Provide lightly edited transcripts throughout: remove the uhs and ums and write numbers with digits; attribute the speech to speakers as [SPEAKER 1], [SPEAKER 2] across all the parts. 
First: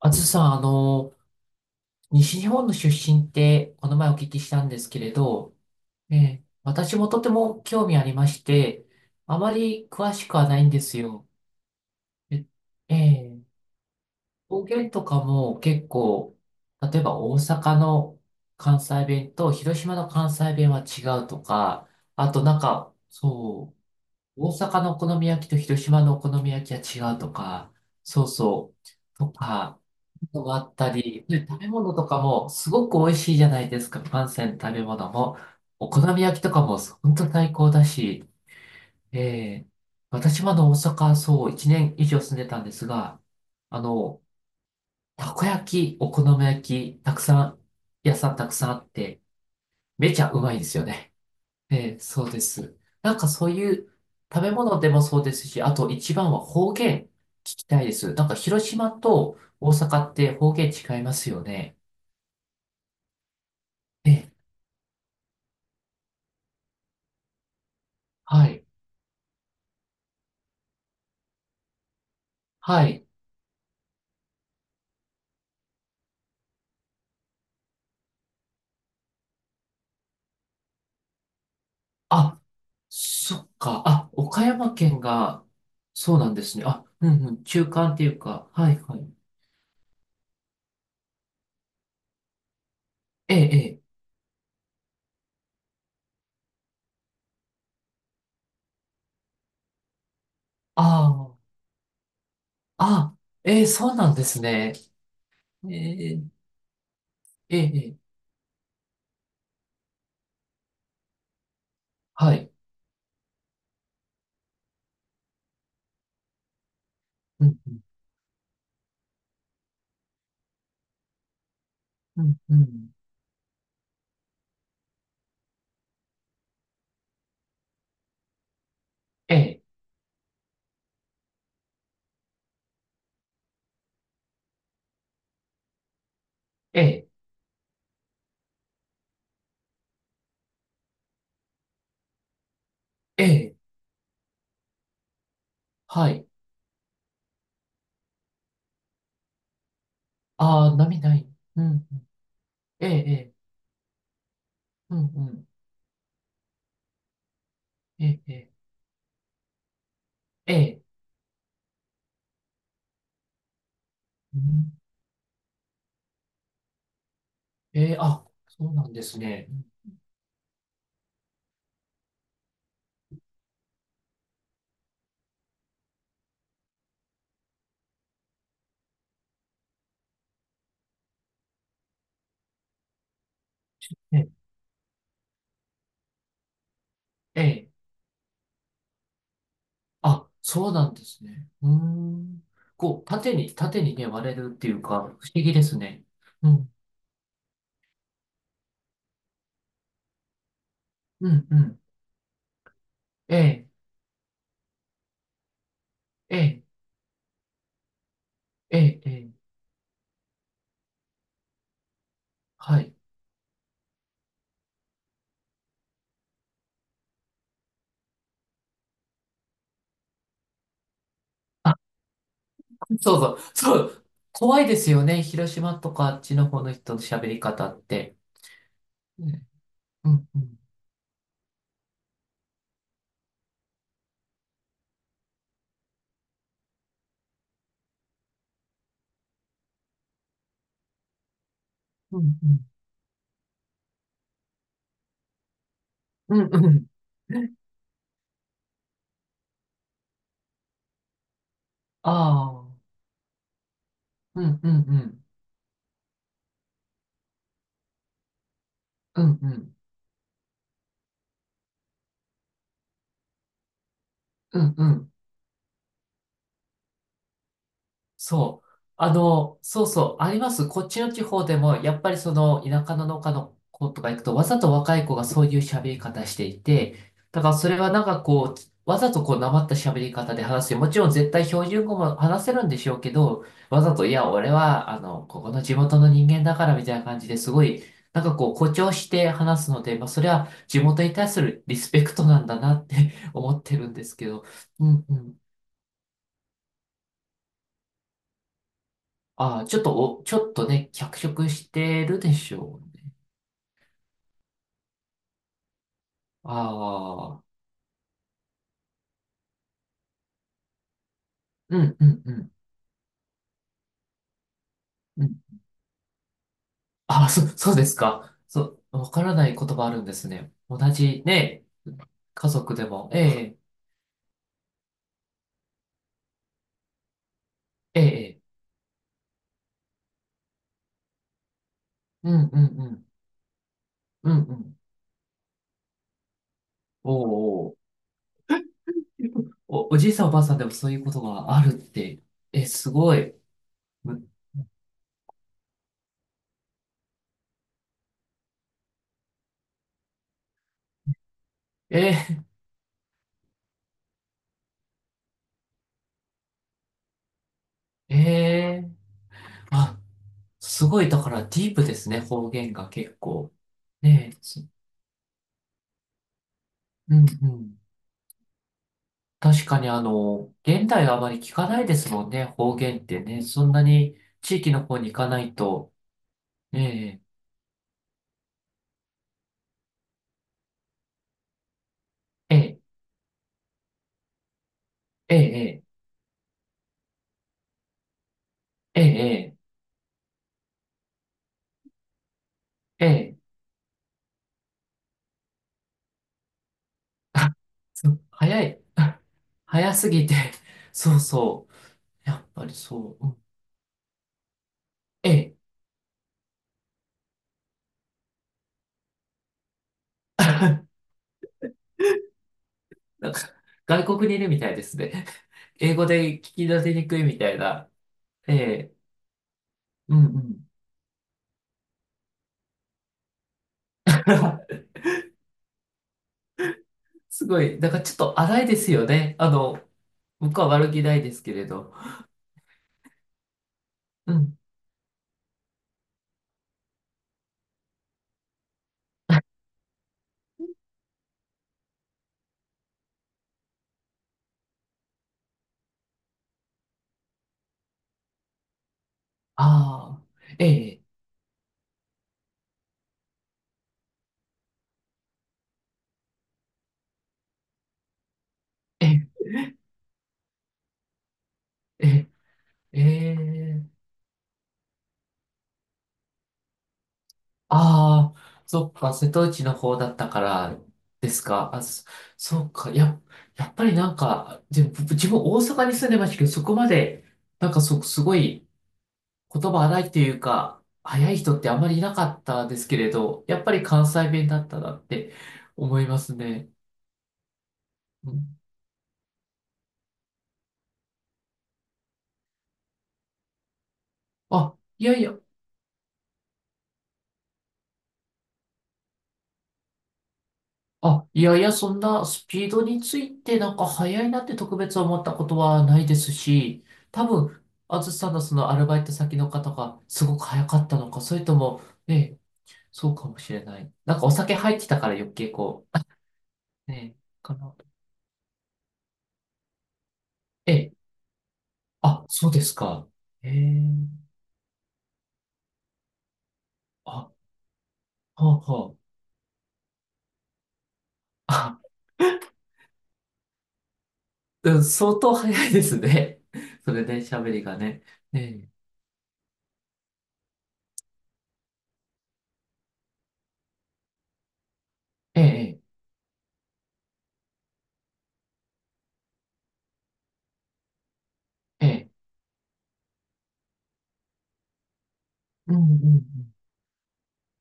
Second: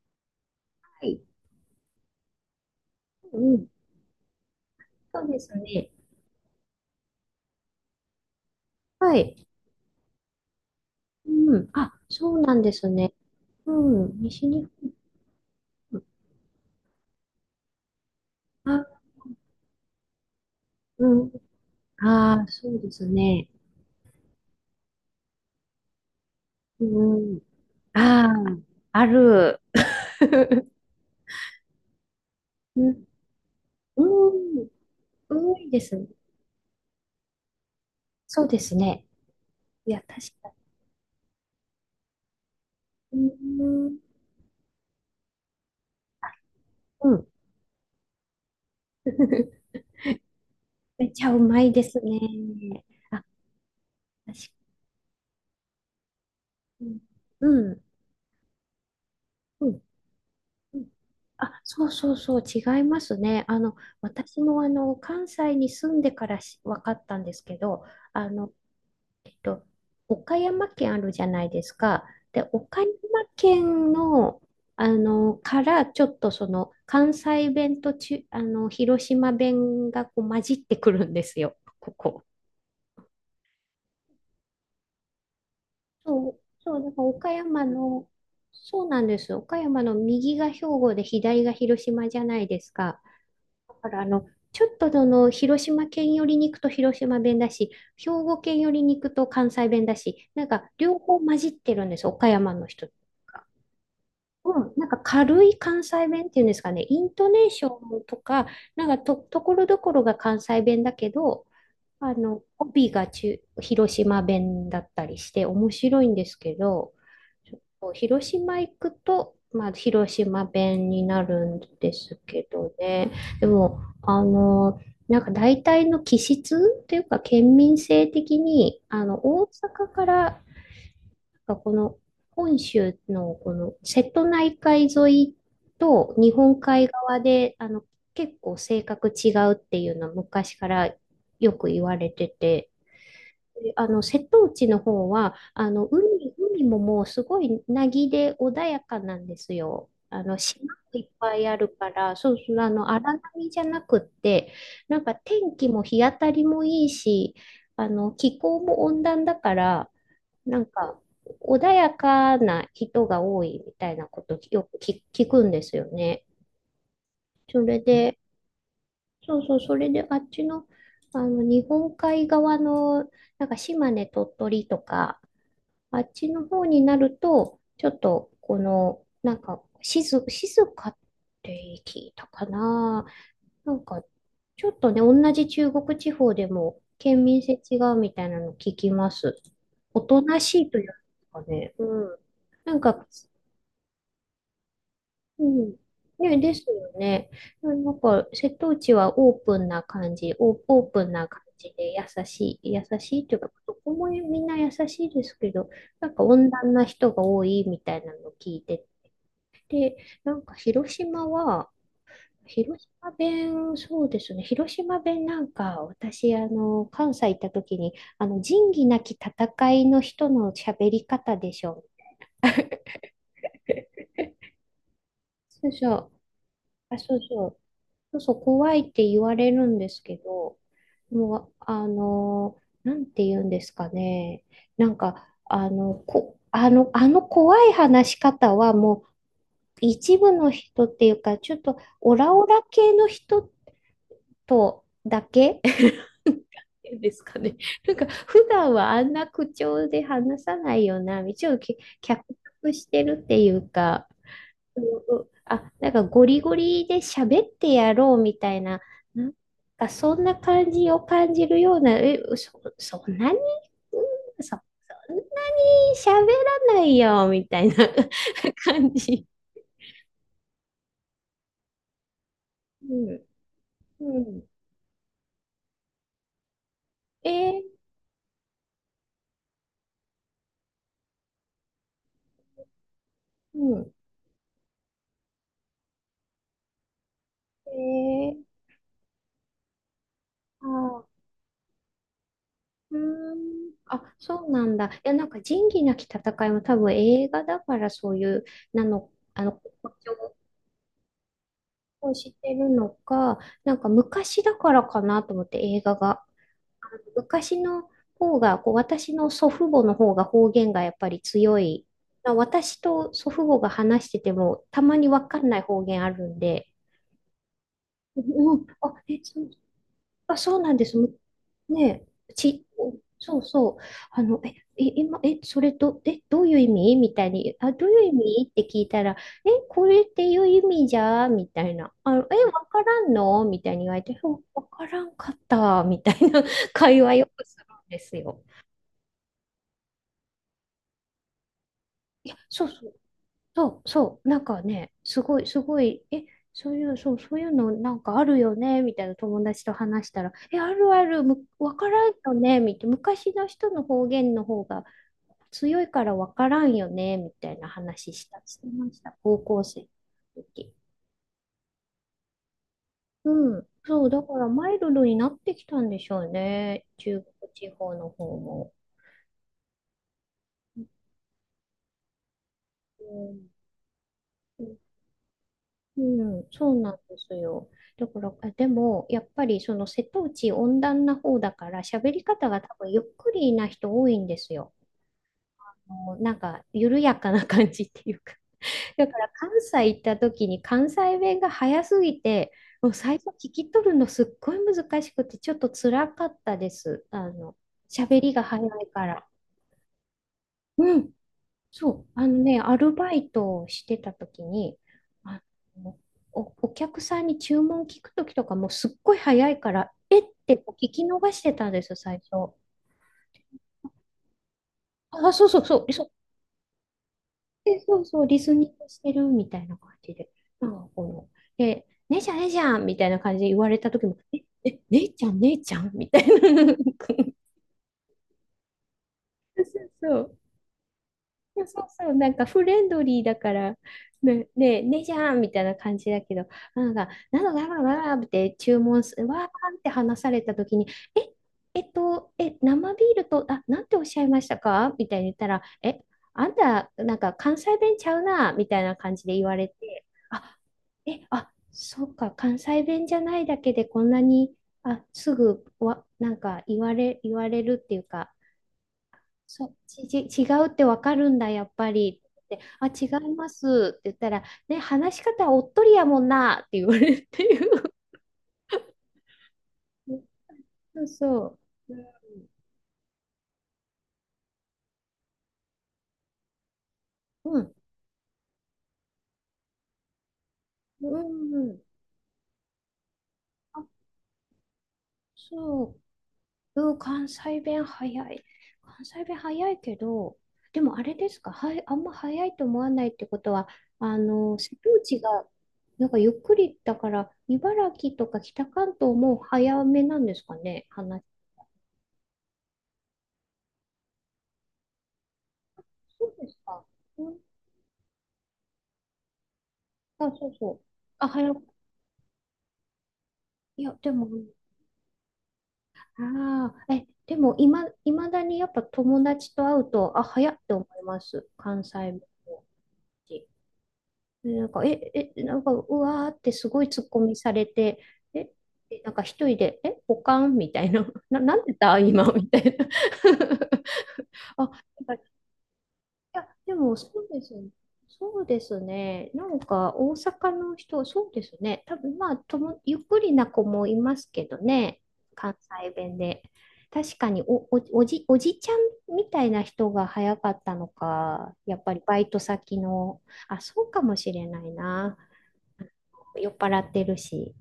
[SPEAKER 1] あずさん、
[SPEAKER 2] はい。
[SPEAKER 1] 西日本の出身っ
[SPEAKER 2] うん。
[SPEAKER 1] て、この前お聞きしたんですけれ
[SPEAKER 2] そうです
[SPEAKER 1] ど、
[SPEAKER 2] ね。
[SPEAKER 1] 私もとても興味ありまして、
[SPEAKER 2] は
[SPEAKER 1] あ
[SPEAKER 2] い。
[SPEAKER 1] まり詳しくはないんですよ。
[SPEAKER 2] うん。あ、そう
[SPEAKER 1] え、
[SPEAKER 2] なんです
[SPEAKER 1] え
[SPEAKER 2] ね。
[SPEAKER 1] え、
[SPEAKER 2] うん。西
[SPEAKER 1] 方
[SPEAKER 2] 日
[SPEAKER 1] 言とかも結
[SPEAKER 2] 本。
[SPEAKER 1] 構、例えば大阪の関
[SPEAKER 2] あ、
[SPEAKER 1] 西弁と広島の関西弁は違
[SPEAKER 2] う
[SPEAKER 1] う
[SPEAKER 2] ん。
[SPEAKER 1] とか、あ
[SPEAKER 2] あ
[SPEAKER 1] と
[SPEAKER 2] あ、
[SPEAKER 1] なん
[SPEAKER 2] そうで
[SPEAKER 1] か、
[SPEAKER 2] すね。
[SPEAKER 1] そう、大阪のお好み焼きと広島のお好み焼
[SPEAKER 2] う
[SPEAKER 1] きは違うと
[SPEAKER 2] ん。
[SPEAKER 1] か、そ
[SPEAKER 2] あ
[SPEAKER 1] う
[SPEAKER 2] あ、
[SPEAKER 1] そう、
[SPEAKER 2] あ
[SPEAKER 1] と
[SPEAKER 2] る。
[SPEAKER 1] か、のがあ ったり、で、食べ物とかもす
[SPEAKER 2] う
[SPEAKER 1] ごく
[SPEAKER 2] ん。
[SPEAKER 1] 美味しいじゃないですか、関西の
[SPEAKER 2] うん。
[SPEAKER 1] 食べ物も。
[SPEAKER 2] 多いで
[SPEAKER 1] お
[SPEAKER 2] す
[SPEAKER 1] 好
[SPEAKER 2] ね。
[SPEAKER 1] み焼きとかも本当最高だし、
[SPEAKER 2] そうですね。
[SPEAKER 1] ええ
[SPEAKER 2] いや、確
[SPEAKER 1] 私
[SPEAKER 2] か
[SPEAKER 1] まだ大阪、そう、1年以上住んでたんですが、
[SPEAKER 2] に。
[SPEAKER 1] あ
[SPEAKER 2] うん。
[SPEAKER 1] の、たこ焼き、お好み焼き、
[SPEAKER 2] う
[SPEAKER 1] たく
[SPEAKER 2] ん。
[SPEAKER 1] さん、屋さんたくさんあって、めちゃうまいですよ
[SPEAKER 2] めっ
[SPEAKER 1] ね。
[SPEAKER 2] ちゃうまいで
[SPEAKER 1] え
[SPEAKER 2] す
[SPEAKER 1] え、
[SPEAKER 2] ね。
[SPEAKER 1] そうです。なん
[SPEAKER 2] あ、
[SPEAKER 1] かそういう
[SPEAKER 2] 確
[SPEAKER 1] 食べ
[SPEAKER 2] か
[SPEAKER 1] 物でもそうですし、あと一番は方
[SPEAKER 2] に。
[SPEAKER 1] 言聞
[SPEAKER 2] う
[SPEAKER 1] きた
[SPEAKER 2] ん。
[SPEAKER 1] いです。なんか広島と
[SPEAKER 2] う
[SPEAKER 1] 大
[SPEAKER 2] ん。
[SPEAKER 1] 阪って方言
[SPEAKER 2] うん。
[SPEAKER 1] 違いますよ
[SPEAKER 2] あ、
[SPEAKER 1] ね。
[SPEAKER 2] そうそうそう、違いますね。
[SPEAKER 1] ええ、
[SPEAKER 2] 私も関西に住んでからし分かったんですけど、あ
[SPEAKER 1] は
[SPEAKER 2] の、
[SPEAKER 1] い。
[SPEAKER 2] えっと、岡山県あるじゃないですか。で、岡
[SPEAKER 1] は
[SPEAKER 2] 山
[SPEAKER 1] い。
[SPEAKER 2] 県の、からちょっとその、関西弁とち、あの、広島弁がこう混じってくるんですよ、ここ。
[SPEAKER 1] あ、そっか。あ、岡山県が、そうな
[SPEAKER 2] そ
[SPEAKER 1] ん
[SPEAKER 2] う、
[SPEAKER 1] ですね。
[SPEAKER 2] そう、
[SPEAKER 1] あ、
[SPEAKER 2] だから
[SPEAKER 1] うん
[SPEAKER 2] 岡
[SPEAKER 1] うん。
[SPEAKER 2] 山
[SPEAKER 1] 中間って
[SPEAKER 2] の、
[SPEAKER 1] いうか。はい
[SPEAKER 2] そう
[SPEAKER 1] は
[SPEAKER 2] なん
[SPEAKER 1] い。
[SPEAKER 2] です。岡山の右が兵庫で左が広島じゃないですか。
[SPEAKER 1] ええ、え
[SPEAKER 2] だか
[SPEAKER 1] え。
[SPEAKER 2] らちょっとその広島県寄りに行くと広島弁だし、兵庫県寄りに行くと関西弁だし、なんか両方混
[SPEAKER 1] あ
[SPEAKER 2] じってるんです、岡山の人が。
[SPEAKER 1] あ、あ、ええ、そうなんです
[SPEAKER 2] うん、
[SPEAKER 1] ね。
[SPEAKER 2] なんか軽い
[SPEAKER 1] え
[SPEAKER 2] 関西
[SPEAKER 1] え、
[SPEAKER 2] 弁っていうんですかね、イントネー
[SPEAKER 1] え
[SPEAKER 2] シ
[SPEAKER 1] え、
[SPEAKER 2] ョ
[SPEAKER 1] え
[SPEAKER 2] ン
[SPEAKER 1] え、
[SPEAKER 2] とか、なんか、ところどころが関西弁だけど、
[SPEAKER 1] はい。
[SPEAKER 2] 帯が中広島弁だったりして面白いんですけど、
[SPEAKER 1] うん、うん、
[SPEAKER 2] 広島行くと、まあ、広島弁になるんです
[SPEAKER 1] うん、
[SPEAKER 2] け
[SPEAKER 1] う
[SPEAKER 2] ど
[SPEAKER 1] ん。
[SPEAKER 2] ね。でも、なんか大体の気質っていうか、県民性的に、
[SPEAKER 1] え
[SPEAKER 2] 大
[SPEAKER 1] え、
[SPEAKER 2] 阪から、なんかこの本州のこの瀬戸内海沿いと日本
[SPEAKER 1] え
[SPEAKER 2] 海
[SPEAKER 1] え、
[SPEAKER 2] 側で、結構性格違うっていうのは昔からよく言われてて、
[SPEAKER 1] ええ、
[SPEAKER 2] で、瀬戸内の方は、海、
[SPEAKER 1] はい。
[SPEAKER 2] 海ももうすごい凪で穏やかなんですよ。島
[SPEAKER 1] あ
[SPEAKER 2] も
[SPEAKER 1] あ、波
[SPEAKER 2] いっ
[SPEAKER 1] ない。
[SPEAKER 2] ぱいあ
[SPEAKER 1] う
[SPEAKER 2] る
[SPEAKER 1] ん、
[SPEAKER 2] から、そうそう、
[SPEAKER 1] ええ、え
[SPEAKER 2] 荒
[SPEAKER 1] え、
[SPEAKER 2] 波じゃなくって、
[SPEAKER 1] う
[SPEAKER 2] な
[SPEAKER 1] ん、う
[SPEAKER 2] んか
[SPEAKER 1] ん。
[SPEAKER 2] 天気も日当たりもいいし、
[SPEAKER 1] ええ、
[SPEAKER 2] 気
[SPEAKER 1] え
[SPEAKER 2] 候も温暖だから、
[SPEAKER 1] え、え
[SPEAKER 2] なん
[SPEAKER 1] え、
[SPEAKER 2] か、穏やかな人が多いみたいなこ
[SPEAKER 1] う
[SPEAKER 2] とよ
[SPEAKER 1] ん、
[SPEAKER 2] く聞くんですよね。それ
[SPEAKER 1] ええ、
[SPEAKER 2] で、
[SPEAKER 1] あ、そうなんです
[SPEAKER 2] そう
[SPEAKER 1] ね。
[SPEAKER 2] そう、それであっちの、あの日本海側のなんか島根、鳥取とか、あっちの方になると、ちょっと、この、なんか、静かって聞いたかな。なんか、
[SPEAKER 1] ええ、
[SPEAKER 2] ちょっとね、同じ中国地方でも、県民性
[SPEAKER 1] ええ、
[SPEAKER 2] 違うみたいなの聞きます。おと
[SPEAKER 1] あ、
[SPEAKER 2] なし
[SPEAKER 1] そ
[SPEAKER 2] い
[SPEAKER 1] う
[SPEAKER 2] とい
[SPEAKER 1] な
[SPEAKER 2] う
[SPEAKER 1] んです
[SPEAKER 2] か
[SPEAKER 1] ね。うー
[SPEAKER 2] ね、うん。
[SPEAKER 1] ん。
[SPEAKER 2] なん
[SPEAKER 1] こう、
[SPEAKER 2] か、
[SPEAKER 1] 縦に、縦にね、割れるっていうか、不思
[SPEAKER 2] う
[SPEAKER 1] 議で
[SPEAKER 2] ん。
[SPEAKER 1] すね。
[SPEAKER 2] ね、
[SPEAKER 1] う
[SPEAKER 2] です
[SPEAKER 1] ん、
[SPEAKER 2] よね。なんか、瀬戸内はオープンな感じ、オープンな
[SPEAKER 1] う
[SPEAKER 2] 感
[SPEAKER 1] ん、う
[SPEAKER 2] じ
[SPEAKER 1] ん。
[SPEAKER 2] で優しい、優しいとい
[SPEAKER 1] え
[SPEAKER 2] うか、
[SPEAKER 1] え、
[SPEAKER 2] どこもみんな優しいですけど、なんか
[SPEAKER 1] え
[SPEAKER 2] 温
[SPEAKER 1] え、
[SPEAKER 2] 暖な人が多いみたいなのを聞いて
[SPEAKER 1] ええ、ええ、
[SPEAKER 2] て、なんか広島は、広
[SPEAKER 1] はい。
[SPEAKER 2] 島弁、そうですね、広島弁なんか、私、関西行った時に、仁義なき戦いの人の喋り方でし
[SPEAKER 1] あ、
[SPEAKER 2] ょ。
[SPEAKER 1] そうそう、そう。怖いですよね。広
[SPEAKER 2] そう
[SPEAKER 1] 島と
[SPEAKER 2] そ
[SPEAKER 1] か
[SPEAKER 2] う、
[SPEAKER 1] あっちの方の人
[SPEAKER 2] あ、
[SPEAKER 1] の
[SPEAKER 2] そう
[SPEAKER 1] 喋り
[SPEAKER 2] そう。
[SPEAKER 1] 方って。
[SPEAKER 2] そうそう、怖いって言わ
[SPEAKER 1] ね、
[SPEAKER 2] れるんです
[SPEAKER 1] う
[SPEAKER 2] け
[SPEAKER 1] ん、う
[SPEAKER 2] ど、
[SPEAKER 1] ん、
[SPEAKER 2] もう、なんて言うんですかね。なんか、あの、こ、あの、あの怖い話し方はもう一部の人っていうか、ちょっとオ
[SPEAKER 1] う
[SPEAKER 2] ラ
[SPEAKER 1] ん、
[SPEAKER 2] オラ系の人とだけ
[SPEAKER 1] うん、うん、うん。
[SPEAKER 2] ですかね。なんか、普段はあんな口調で話さないよな、一応
[SPEAKER 1] あ
[SPEAKER 2] 脚色
[SPEAKER 1] あ、
[SPEAKER 2] してるっていうか、
[SPEAKER 1] うん、うん、
[SPEAKER 2] うん、
[SPEAKER 1] う
[SPEAKER 2] う
[SPEAKER 1] ん、
[SPEAKER 2] ん、あ、なんかゴリゴリで喋ってやろうみたいな、
[SPEAKER 1] う
[SPEAKER 2] なん
[SPEAKER 1] ん、うん、
[SPEAKER 2] かそんな感じを感じるような、そんなに、うんそ
[SPEAKER 1] うん、うん。
[SPEAKER 2] んなに喋らないよみたいな
[SPEAKER 1] そ う。
[SPEAKER 2] 感じ。
[SPEAKER 1] そうそう、あります。こっちの地方でも、やっぱりその田
[SPEAKER 2] う
[SPEAKER 1] 舎の農
[SPEAKER 2] ん、
[SPEAKER 1] 家の子とか行
[SPEAKER 2] う
[SPEAKER 1] くと、
[SPEAKER 2] ん。
[SPEAKER 1] わざと若い子がそういう喋り方していて、
[SPEAKER 2] え
[SPEAKER 1] だから
[SPEAKER 2] ー、
[SPEAKER 1] それはなんかこう、わざとこう、なまった喋り方で話すよ。もちろん絶対標準語も話せるんでしょうけど、
[SPEAKER 2] う
[SPEAKER 1] わ
[SPEAKER 2] ん。
[SPEAKER 1] ざと、いや、俺は、ここの地元の人間だからみたいな感じですご
[SPEAKER 2] え
[SPEAKER 1] い、なんか
[SPEAKER 2] ー、
[SPEAKER 1] こう、誇張して話すので、まあ、それは
[SPEAKER 2] あ
[SPEAKER 1] 地元
[SPEAKER 2] ー、
[SPEAKER 1] に対するリスペクトなんだなっ
[SPEAKER 2] う
[SPEAKER 1] て
[SPEAKER 2] ー
[SPEAKER 1] 思っ
[SPEAKER 2] ん。
[SPEAKER 1] てるんで
[SPEAKER 2] あ、
[SPEAKER 1] すけど、
[SPEAKER 2] そうなん
[SPEAKER 1] う
[SPEAKER 2] だ。い
[SPEAKER 1] ん、
[SPEAKER 2] や、
[SPEAKER 1] う
[SPEAKER 2] なん
[SPEAKER 1] ん。
[SPEAKER 2] か仁義なき戦いも多分映画だからそういう、なの、
[SPEAKER 1] ああ、ちょっ
[SPEAKER 2] 誇
[SPEAKER 1] とお、
[SPEAKER 2] 張
[SPEAKER 1] ちょっとね、脚色して
[SPEAKER 2] を
[SPEAKER 1] る
[SPEAKER 2] し
[SPEAKER 1] で
[SPEAKER 2] て
[SPEAKER 1] し
[SPEAKER 2] る
[SPEAKER 1] ょう
[SPEAKER 2] の
[SPEAKER 1] ね。
[SPEAKER 2] か、なんか昔だからかなと思って映画が。あの
[SPEAKER 1] ああ、
[SPEAKER 2] 昔の方が、こう私の祖父母の方が方言がやっぱり強
[SPEAKER 1] う
[SPEAKER 2] い。
[SPEAKER 1] ん、うん、
[SPEAKER 2] ま
[SPEAKER 1] う
[SPEAKER 2] あ
[SPEAKER 1] ん、
[SPEAKER 2] 私と祖父母が話しててもたまに
[SPEAKER 1] う
[SPEAKER 2] わ
[SPEAKER 1] ん。
[SPEAKER 2] かんない方言あるんで、
[SPEAKER 1] ああ、そ、そうですか。
[SPEAKER 2] うん、
[SPEAKER 1] そ
[SPEAKER 2] あ、
[SPEAKER 1] う、わ
[SPEAKER 2] え、
[SPEAKER 1] から
[SPEAKER 2] そ
[SPEAKER 1] ない言葉あるんです
[SPEAKER 2] あ、
[SPEAKER 1] ね。
[SPEAKER 2] そうなん
[SPEAKER 1] 同
[SPEAKER 2] です。む
[SPEAKER 1] じ、ね、
[SPEAKER 2] ねえ、
[SPEAKER 1] 家
[SPEAKER 2] ち、
[SPEAKER 1] 族でも、え
[SPEAKER 2] そう
[SPEAKER 1] え、
[SPEAKER 2] そう。あの、え、今、え、それど、え、どういう意味みたいに、あ、どうい
[SPEAKER 1] え
[SPEAKER 2] う意
[SPEAKER 1] え、
[SPEAKER 2] 味って聞いたら、これっていう意味じゃみたいな。
[SPEAKER 1] うん、うん、
[SPEAKER 2] わか
[SPEAKER 1] う
[SPEAKER 2] ら
[SPEAKER 1] ん、
[SPEAKER 2] んのみたいに言われて、う
[SPEAKER 1] うん、
[SPEAKER 2] ん、
[SPEAKER 1] う
[SPEAKER 2] わ
[SPEAKER 1] ん。
[SPEAKER 2] からんかった、みたいな 会話
[SPEAKER 1] お
[SPEAKER 2] よくす
[SPEAKER 1] う
[SPEAKER 2] るん
[SPEAKER 1] おう、
[SPEAKER 2] ですよ。
[SPEAKER 1] お、おじいさんおばあさんでもそういうことがあるって、
[SPEAKER 2] いや、そ
[SPEAKER 1] え、
[SPEAKER 2] うそ
[SPEAKER 1] す
[SPEAKER 2] う。
[SPEAKER 1] ごい。
[SPEAKER 2] そう、そ
[SPEAKER 1] む、
[SPEAKER 2] う、なんかね、すごい、すごい、え、そういう、そう、そういうのなんかあるよね、みたいな友達と話したら、え、あるある、む、わから
[SPEAKER 1] え
[SPEAKER 2] んよ
[SPEAKER 1] え、
[SPEAKER 2] ね、みたいな、昔の人の方言の方が強いからわからんよね、みたいな話
[SPEAKER 1] え
[SPEAKER 2] した、してま
[SPEAKER 1] え、
[SPEAKER 2] した、高校生
[SPEAKER 1] あ、
[SPEAKER 2] の時。
[SPEAKER 1] すごい、だからディープですね、方言が結構。
[SPEAKER 2] うん、そう、だ
[SPEAKER 1] ねえ、
[SPEAKER 2] から
[SPEAKER 1] そ、
[SPEAKER 2] マイルドになってきたんでしょうね、
[SPEAKER 1] うん、
[SPEAKER 2] 中
[SPEAKER 1] う
[SPEAKER 2] 国地
[SPEAKER 1] ん。
[SPEAKER 2] 方の方も。
[SPEAKER 1] 確かにあの、現代はあまり聞かないですもんね、方言
[SPEAKER 2] う
[SPEAKER 1] ってね。
[SPEAKER 2] ん
[SPEAKER 1] そんなに地域の方に行かないと、
[SPEAKER 2] うん、そう
[SPEAKER 1] え
[SPEAKER 2] なんで
[SPEAKER 1] え、
[SPEAKER 2] すよ。だから、あでも、やっぱりその瀬戸内温暖な方だから、喋り方
[SPEAKER 1] え
[SPEAKER 2] が多
[SPEAKER 1] え、
[SPEAKER 2] 分ゆっくりな人多いんですよ。
[SPEAKER 1] ええ、
[SPEAKER 2] もうなんか、緩やかな感じっていうか。
[SPEAKER 1] ええ、
[SPEAKER 2] だから、関
[SPEAKER 1] え
[SPEAKER 2] 西行った時に関西弁が早すぎて、もう最初
[SPEAKER 1] え、ええ、
[SPEAKER 2] 聞き取るのすっごい難しくて、ちょっと辛かったです。
[SPEAKER 1] あ、そ
[SPEAKER 2] 喋
[SPEAKER 1] う、
[SPEAKER 2] りが
[SPEAKER 1] 早
[SPEAKER 2] 早い
[SPEAKER 1] い、
[SPEAKER 2] か
[SPEAKER 1] あ、
[SPEAKER 2] ら。
[SPEAKER 1] 早すぎて、
[SPEAKER 2] うん、
[SPEAKER 1] そうそ
[SPEAKER 2] そう、あ
[SPEAKER 1] う、や
[SPEAKER 2] の
[SPEAKER 1] っ
[SPEAKER 2] ね、
[SPEAKER 1] ぱり
[SPEAKER 2] アルバ
[SPEAKER 1] そう、
[SPEAKER 2] イ
[SPEAKER 1] うん、
[SPEAKER 2] トをしてた時に、
[SPEAKER 1] え
[SPEAKER 2] あ
[SPEAKER 1] え、
[SPEAKER 2] の、お、お客さんに注文聞く時とかもうすっごい早いから、えって こう聞き逃してたんですよ、最初。
[SPEAKER 1] なんか外国にいるみたいですね。
[SPEAKER 2] あ、そう そうそう、
[SPEAKER 1] 英
[SPEAKER 2] そ
[SPEAKER 1] 語
[SPEAKER 2] う、
[SPEAKER 1] で聞き出せにくいみたい
[SPEAKER 2] え
[SPEAKER 1] な、
[SPEAKER 2] そうそう、リス
[SPEAKER 1] え
[SPEAKER 2] ニング
[SPEAKER 1] え、
[SPEAKER 2] してるみたいな感じ
[SPEAKER 1] うん
[SPEAKER 2] で。
[SPEAKER 1] う
[SPEAKER 2] な
[SPEAKER 1] ん。
[SPEAKER 2] んかこの、で、姉ちゃん、姉ちゃんみたいな感じで言われた時も、え、え、姉ちゃん、姉ちゃんみたいな。
[SPEAKER 1] すごい、だからちょっと荒いですよね。あ
[SPEAKER 2] そう
[SPEAKER 1] の、
[SPEAKER 2] そう
[SPEAKER 1] 僕は悪気ないですけれ
[SPEAKER 2] そう
[SPEAKER 1] ど。
[SPEAKER 2] そう、なんかフレンドリーだから、
[SPEAKER 1] う
[SPEAKER 2] ね、
[SPEAKER 1] ん、
[SPEAKER 2] ね、ねじゃんみたいな感じだけど、なんか、なのだわわわって注文す、わーって話されたときに、え、生ビールと、あ、なんておっしゃいましたかみたいに言ったら、え、あんた、なんか関西弁ちゃうな、みたいな感じで言われて、
[SPEAKER 1] あ
[SPEAKER 2] あ、
[SPEAKER 1] あ、ええ、
[SPEAKER 2] え、あ、そうか、関西弁じゃないだけでこんなに、あ、すぐわ、なんか言われるっていうか、
[SPEAKER 1] ええ、
[SPEAKER 2] そう、違うってわかるんだ、やっぱり。
[SPEAKER 1] え
[SPEAKER 2] ってあ、
[SPEAKER 1] え、え
[SPEAKER 2] 違いま
[SPEAKER 1] え、
[SPEAKER 2] すって言ったら、ね、話し方おっとりやもんなって言われるっていう。
[SPEAKER 1] ああ、そっか、瀬戸内の方だったから
[SPEAKER 2] そう
[SPEAKER 1] です
[SPEAKER 2] そう。
[SPEAKER 1] か。あ、そ、そっか、や、やっぱりなんか、でも僕自分大阪に住んでましたけど、そこまで、
[SPEAKER 2] う
[SPEAKER 1] なん
[SPEAKER 2] ん、
[SPEAKER 1] かそ、すごい言葉荒いっていうか、
[SPEAKER 2] う
[SPEAKER 1] 早い
[SPEAKER 2] ん、
[SPEAKER 1] 人っ
[SPEAKER 2] う
[SPEAKER 1] てあ
[SPEAKER 2] ん。
[SPEAKER 1] んまりいなかったですけれど、やっぱ
[SPEAKER 2] あ、
[SPEAKER 1] り関西弁だったなって
[SPEAKER 2] そ
[SPEAKER 1] 思いますね。
[SPEAKER 2] う。うん、関西弁早
[SPEAKER 1] う
[SPEAKER 2] い。
[SPEAKER 1] ん、
[SPEAKER 2] 関西弁早いけど、でもあれですか、はい、あんま早いと思わないってことは、瀬
[SPEAKER 1] あ、
[SPEAKER 2] 戸
[SPEAKER 1] いや
[SPEAKER 2] 内
[SPEAKER 1] いや、
[SPEAKER 2] が、なんかゆっくりだから、茨城とか北関東も早めなんですかね、話。
[SPEAKER 1] あ、いやいや、そんなスピードについてなんか速いなって特別思ったことはないで
[SPEAKER 2] そ
[SPEAKER 1] す
[SPEAKER 2] うですか。
[SPEAKER 1] し、多分、あずさんのそのアルバイト先の方が
[SPEAKER 2] あ、
[SPEAKER 1] すごく
[SPEAKER 2] そう
[SPEAKER 1] 早
[SPEAKER 2] そ
[SPEAKER 1] か
[SPEAKER 2] う。
[SPEAKER 1] ったのか、
[SPEAKER 2] あ、
[SPEAKER 1] それ
[SPEAKER 2] 早
[SPEAKER 1] と
[SPEAKER 2] く、
[SPEAKER 1] も、ね、そうかもしれな
[SPEAKER 2] い
[SPEAKER 1] い。
[SPEAKER 2] や、で
[SPEAKER 1] なんか
[SPEAKER 2] も、
[SPEAKER 1] お酒入ってたから余計こ
[SPEAKER 2] あ
[SPEAKER 1] う、
[SPEAKER 2] あ、
[SPEAKER 1] ね、
[SPEAKER 2] で
[SPEAKER 1] か
[SPEAKER 2] も、
[SPEAKER 1] な。
[SPEAKER 2] いまだにやっぱ友達と会うと、あ、早っっ
[SPEAKER 1] え
[SPEAKER 2] て思
[SPEAKER 1] え、
[SPEAKER 2] います。関西弁
[SPEAKER 1] あ、そうで
[SPEAKER 2] の
[SPEAKER 1] すか。
[SPEAKER 2] し
[SPEAKER 1] ええ、
[SPEAKER 2] でなんか、なんか、うわーってすごい突っ
[SPEAKER 1] あ、
[SPEAKER 2] 込
[SPEAKER 1] は
[SPEAKER 2] みされて、
[SPEAKER 1] あ、
[SPEAKER 2] え、
[SPEAKER 1] は
[SPEAKER 2] でなんか一人で、ポカンみたいな、な、なんで
[SPEAKER 1] あ。あ、
[SPEAKER 2] だ、今、みたいな。あ、
[SPEAKER 1] うん、相当早いです
[SPEAKER 2] い
[SPEAKER 1] ね。
[SPEAKER 2] や、で
[SPEAKER 1] そ
[SPEAKER 2] も
[SPEAKER 1] れ
[SPEAKER 2] そ
[SPEAKER 1] で
[SPEAKER 2] うで
[SPEAKER 1] 喋
[SPEAKER 2] す。
[SPEAKER 1] りがね。え
[SPEAKER 2] そうで
[SPEAKER 1] え、
[SPEAKER 2] すね。なんか大阪の人、そうですね。多分まあとも、ゆっくりな子もいますけどね。
[SPEAKER 1] え
[SPEAKER 2] 関
[SPEAKER 1] え、
[SPEAKER 2] 西弁で。確かにおじちゃんみたいな人が早かったのか、やっ
[SPEAKER 1] え
[SPEAKER 2] ぱり
[SPEAKER 1] え、え
[SPEAKER 2] バ
[SPEAKER 1] え、
[SPEAKER 2] イト先の、あ、そうかもしれないな。
[SPEAKER 1] うんうん
[SPEAKER 2] なん
[SPEAKER 1] うん。
[SPEAKER 2] か酔っ払ってるし。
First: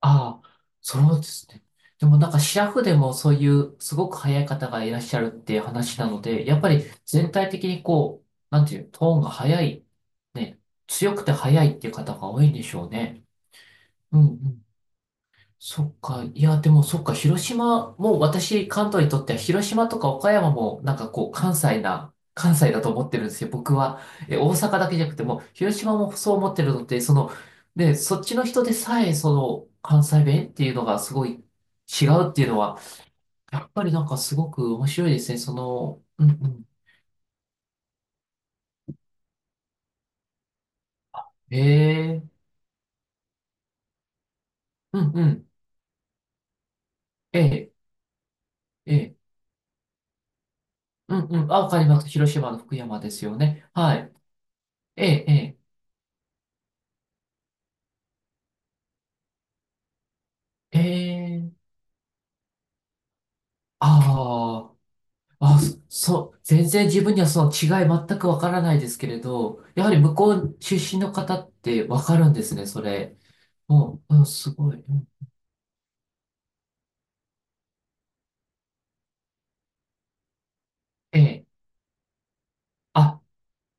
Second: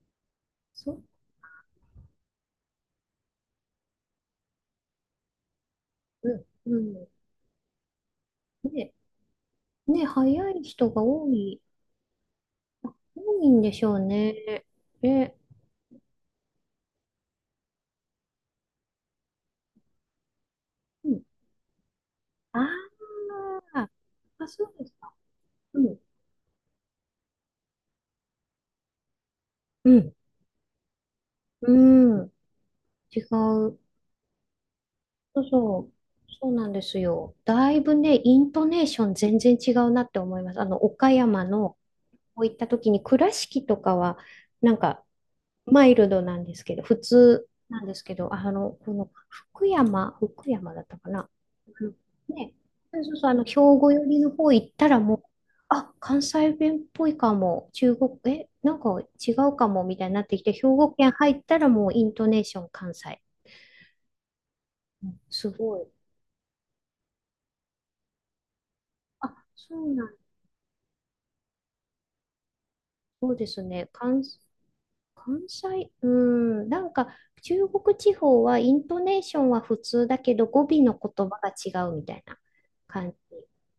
[SPEAKER 1] ああ、
[SPEAKER 2] そう、
[SPEAKER 1] そうですね。でもなんかシラフでもそういうすごく早い方がいらっしゃるっていう話なの
[SPEAKER 2] うん、
[SPEAKER 1] で、やっぱ
[SPEAKER 2] う
[SPEAKER 1] り
[SPEAKER 2] ん。
[SPEAKER 1] 全体的にこう、なんていう、
[SPEAKER 2] ね、
[SPEAKER 1] トーンが早い、
[SPEAKER 2] ね、早
[SPEAKER 1] ね、
[SPEAKER 2] い人が
[SPEAKER 1] 強く
[SPEAKER 2] 多
[SPEAKER 1] て
[SPEAKER 2] い、
[SPEAKER 1] 早いっていう方が多いんでしょうね。
[SPEAKER 2] 多いんでしょう
[SPEAKER 1] うんう
[SPEAKER 2] ね。
[SPEAKER 1] ん、
[SPEAKER 2] え、
[SPEAKER 1] そっか。いや、でもそっか。広島、もう私、関東にとっては広島とか岡山もなん
[SPEAKER 2] う
[SPEAKER 1] か
[SPEAKER 2] ん、
[SPEAKER 1] こう、関西な、関西だと
[SPEAKER 2] あ
[SPEAKER 1] 思ってるんですよ。僕
[SPEAKER 2] あ、
[SPEAKER 1] は。え、
[SPEAKER 2] あ、
[SPEAKER 1] 大
[SPEAKER 2] そう
[SPEAKER 1] 阪
[SPEAKER 2] で
[SPEAKER 1] だ
[SPEAKER 2] す
[SPEAKER 1] けじゃ
[SPEAKER 2] か。
[SPEAKER 1] なくても、広
[SPEAKER 2] う
[SPEAKER 1] 島
[SPEAKER 2] ん。
[SPEAKER 1] もそう思ってるのってその、で、そっちの人でさえ、その、
[SPEAKER 2] う
[SPEAKER 1] 関
[SPEAKER 2] ん。
[SPEAKER 1] 西弁っていうのがすごい
[SPEAKER 2] う
[SPEAKER 1] 違う
[SPEAKER 2] ん。
[SPEAKER 1] っていうのは、
[SPEAKER 2] 違う。
[SPEAKER 1] やっ
[SPEAKER 2] そ
[SPEAKER 1] ぱりなんかすごく面白いですね。
[SPEAKER 2] う
[SPEAKER 1] そ
[SPEAKER 2] そう。
[SPEAKER 1] の、うんう
[SPEAKER 2] そう
[SPEAKER 1] ん。
[SPEAKER 2] なんですよ。だいぶね、イントネーション全然違うなって思います。岡山の、
[SPEAKER 1] え
[SPEAKER 2] こ
[SPEAKER 1] え、
[SPEAKER 2] ういった時に倉敷とかは、なん
[SPEAKER 1] う
[SPEAKER 2] か、
[SPEAKER 1] んうん。
[SPEAKER 2] マイルドなんですけど、普
[SPEAKER 1] え
[SPEAKER 2] 通
[SPEAKER 1] え、
[SPEAKER 2] なんですけど、こ
[SPEAKER 1] え
[SPEAKER 2] の
[SPEAKER 1] え、
[SPEAKER 2] 福山、福山だったか
[SPEAKER 1] う
[SPEAKER 2] な。
[SPEAKER 1] んうん。あ、わか
[SPEAKER 2] あ
[SPEAKER 1] り
[SPEAKER 2] の
[SPEAKER 1] ます。広島
[SPEAKER 2] ね、
[SPEAKER 1] の福山
[SPEAKER 2] そうそ
[SPEAKER 1] で
[SPEAKER 2] う
[SPEAKER 1] す
[SPEAKER 2] そう、
[SPEAKER 1] よ
[SPEAKER 2] 兵
[SPEAKER 1] ね。
[SPEAKER 2] 庫
[SPEAKER 1] は
[SPEAKER 2] 寄
[SPEAKER 1] い。
[SPEAKER 2] りの方行ったら
[SPEAKER 1] え
[SPEAKER 2] もう、
[SPEAKER 1] え、
[SPEAKER 2] あ、関西弁っぽいかも、中国、なんか違うかもみたいになってきて、兵
[SPEAKER 1] ええ、
[SPEAKER 2] 庫県入っ
[SPEAKER 1] ええ、
[SPEAKER 2] たらもうイントネーション関西。
[SPEAKER 1] あ
[SPEAKER 2] うん、
[SPEAKER 1] あ。
[SPEAKER 2] す
[SPEAKER 1] あ、そ、
[SPEAKER 2] ごい。
[SPEAKER 1] そう、全然自分にはその違い全くわからないですけれ
[SPEAKER 2] あ、
[SPEAKER 1] ど、
[SPEAKER 2] そ
[SPEAKER 1] やは
[SPEAKER 2] う
[SPEAKER 1] り
[SPEAKER 2] な
[SPEAKER 1] 向
[SPEAKER 2] ん、
[SPEAKER 1] こう出身の方ってわかるんですね、それ。
[SPEAKER 2] そうですね。
[SPEAKER 1] もう、う
[SPEAKER 2] 関、
[SPEAKER 1] ん、すごい。うん、
[SPEAKER 2] 関西、うん、なんか中国地方はイントネーションは普通だけど語尾の
[SPEAKER 1] え
[SPEAKER 2] 言葉
[SPEAKER 1] え。
[SPEAKER 2] が違うみたいな感じ。
[SPEAKER 1] あ、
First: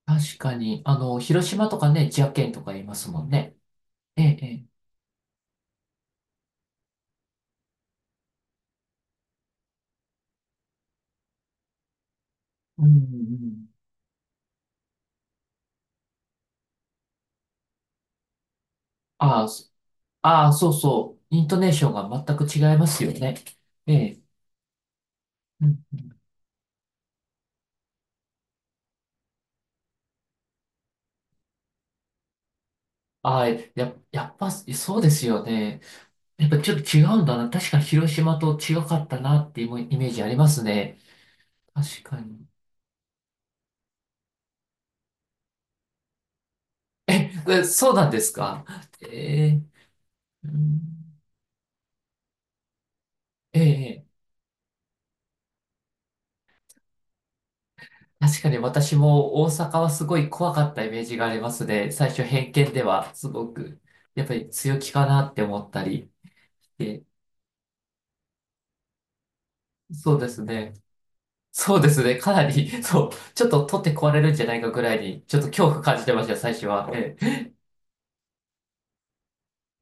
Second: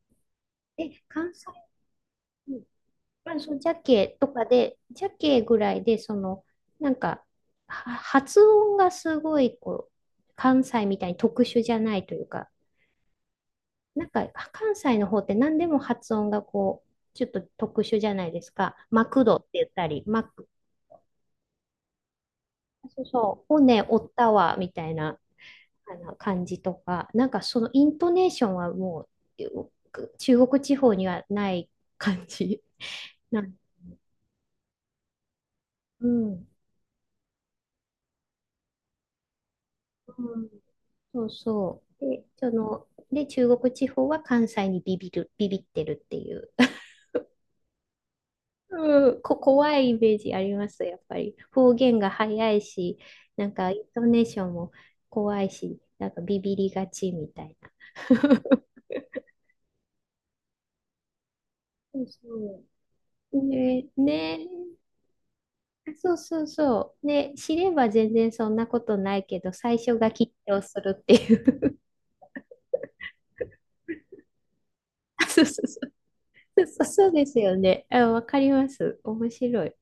[SPEAKER 1] 確かに。
[SPEAKER 2] 関西、
[SPEAKER 1] 広島とかね、ジャケンとか言いますもん
[SPEAKER 2] まあ、そ
[SPEAKER 1] ね。
[SPEAKER 2] のジャケ
[SPEAKER 1] え
[SPEAKER 2] と
[SPEAKER 1] え、
[SPEAKER 2] か
[SPEAKER 1] ええ。
[SPEAKER 2] で、ジャケぐらいで、その、なんか、は発音がすごい、こう、関西みたいに特殊じゃないというか、
[SPEAKER 1] うん、うん。
[SPEAKER 2] なんか、関西の方って何でも発音がこう、ちょっと特殊じゃないですか。マクドっ
[SPEAKER 1] あ
[SPEAKER 2] て
[SPEAKER 1] あ、
[SPEAKER 2] 言っ
[SPEAKER 1] そ、
[SPEAKER 2] たり、マック、
[SPEAKER 1] ああ、そうそう。イントネーションが全く違いま
[SPEAKER 2] そ
[SPEAKER 1] す
[SPEAKER 2] う
[SPEAKER 1] よね。
[SPEAKER 2] そう、骨
[SPEAKER 1] え
[SPEAKER 2] 折っ
[SPEAKER 1] え。
[SPEAKER 2] たわ、みたいな、
[SPEAKER 1] うん、
[SPEAKER 2] あの感じとか、なんかそのイントネーションはもう、中国地方にはない感じ。な
[SPEAKER 1] ああ、
[SPEAKER 2] ん、
[SPEAKER 1] や、やっぱ、そうですよね。
[SPEAKER 2] う
[SPEAKER 1] や
[SPEAKER 2] ん。
[SPEAKER 1] っぱちょっと違うんだな。確かに広島と違かったなっていうイメージあり
[SPEAKER 2] う
[SPEAKER 1] ま
[SPEAKER 2] ん、
[SPEAKER 1] すね。
[SPEAKER 2] そうそ
[SPEAKER 1] 確
[SPEAKER 2] う。
[SPEAKER 1] か
[SPEAKER 2] で、
[SPEAKER 1] に。
[SPEAKER 2] 中国地方は関西にビビってるっていう。
[SPEAKER 1] え、えそうなんですか。
[SPEAKER 2] うん、
[SPEAKER 1] えー、
[SPEAKER 2] 怖いイメージあ
[SPEAKER 1] う
[SPEAKER 2] りま
[SPEAKER 1] ん、
[SPEAKER 2] す、やっぱり。方言が早いし、なん
[SPEAKER 1] え
[SPEAKER 2] か、イント
[SPEAKER 1] え、
[SPEAKER 2] ネーションも怖いし、なんかビビりがちみたいな。
[SPEAKER 1] 確かに 私も大阪はすごい怖かったイメージがありますね。
[SPEAKER 2] そう
[SPEAKER 1] 最初偏
[SPEAKER 2] そ
[SPEAKER 1] 見ではす
[SPEAKER 2] う。
[SPEAKER 1] ごく、
[SPEAKER 2] ね、
[SPEAKER 1] やっぱ
[SPEAKER 2] ね、
[SPEAKER 1] り強気かなって思ったり。
[SPEAKER 2] そうそうそ
[SPEAKER 1] で、
[SPEAKER 2] う。ね、知れば全然そんなことないけど、最初が
[SPEAKER 1] そうで
[SPEAKER 2] 緊
[SPEAKER 1] す
[SPEAKER 2] 張
[SPEAKER 1] ね。
[SPEAKER 2] するってい
[SPEAKER 1] そ
[SPEAKER 2] う。
[SPEAKER 1] うですね。かなり、そう、ちょっと取って壊れるんじゃないかぐらいに、ちょ
[SPEAKER 2] そ
[SPEAKER 1] っ
[SPEAKER 2] う
[SPEAKER 1] と
[SPEAKER 2] そう
[SPEAKER 1] 恐
[SPEAKER 2] そ
[SPEAKER 1] 怖
[SPEAKER 2] う。
[SPEAKER 1] 感じてました、最
[SPEAKER 2] そう
[SPEAKER 1] 初
[SPEAKER 2] そう
[SPEAKER 1] は。
[SPEAKER 2] そう
[SPEAKER 1] え
[SPEAKER 2] です
[SPEAKER 1] え、
[SPEAKER 2] よね。あ、わかります。面白い。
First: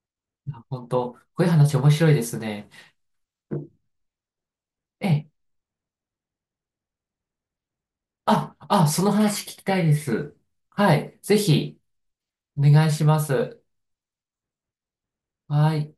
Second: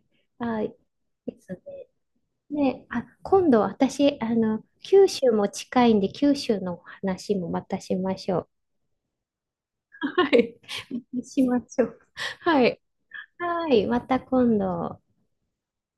[SPEAKER 1] い
[SPEAKER 2] は
[SPEAKER 1] や
[SPEAKER 2] い。
[SPEAKER 1] 本当、こ
[SPEAKER 2] で
[SPEAKER 1] ういう
[SPEAKER 2] す
[SPEAKER 1] 話面白いですね。
[SPEAKER 2] ね。ね、あ、今度私、九
[SPEAKER 1] ええ、
[SPEAKER 2] 州も近いんで、九州のお話もまたしましょ
[SPEAKER 1] あ、あ、その話聞きたいで
[SPEAKER 2] う。は
[SPEAKER 1] す。
[SPEAKER 2] い。
[SPEAKER 1] はい、ぜ
[SPEAKER 2] しま
[SPEAKER 1] ひ、
[SPEAKER 2] しょう。
[SPEAKER 1] お
[SPEAKER 2] はい。
[SPEAKER 1] 願いします。
[SPEAKER 2] はい、また今度。
[SPEAKER 1] はい。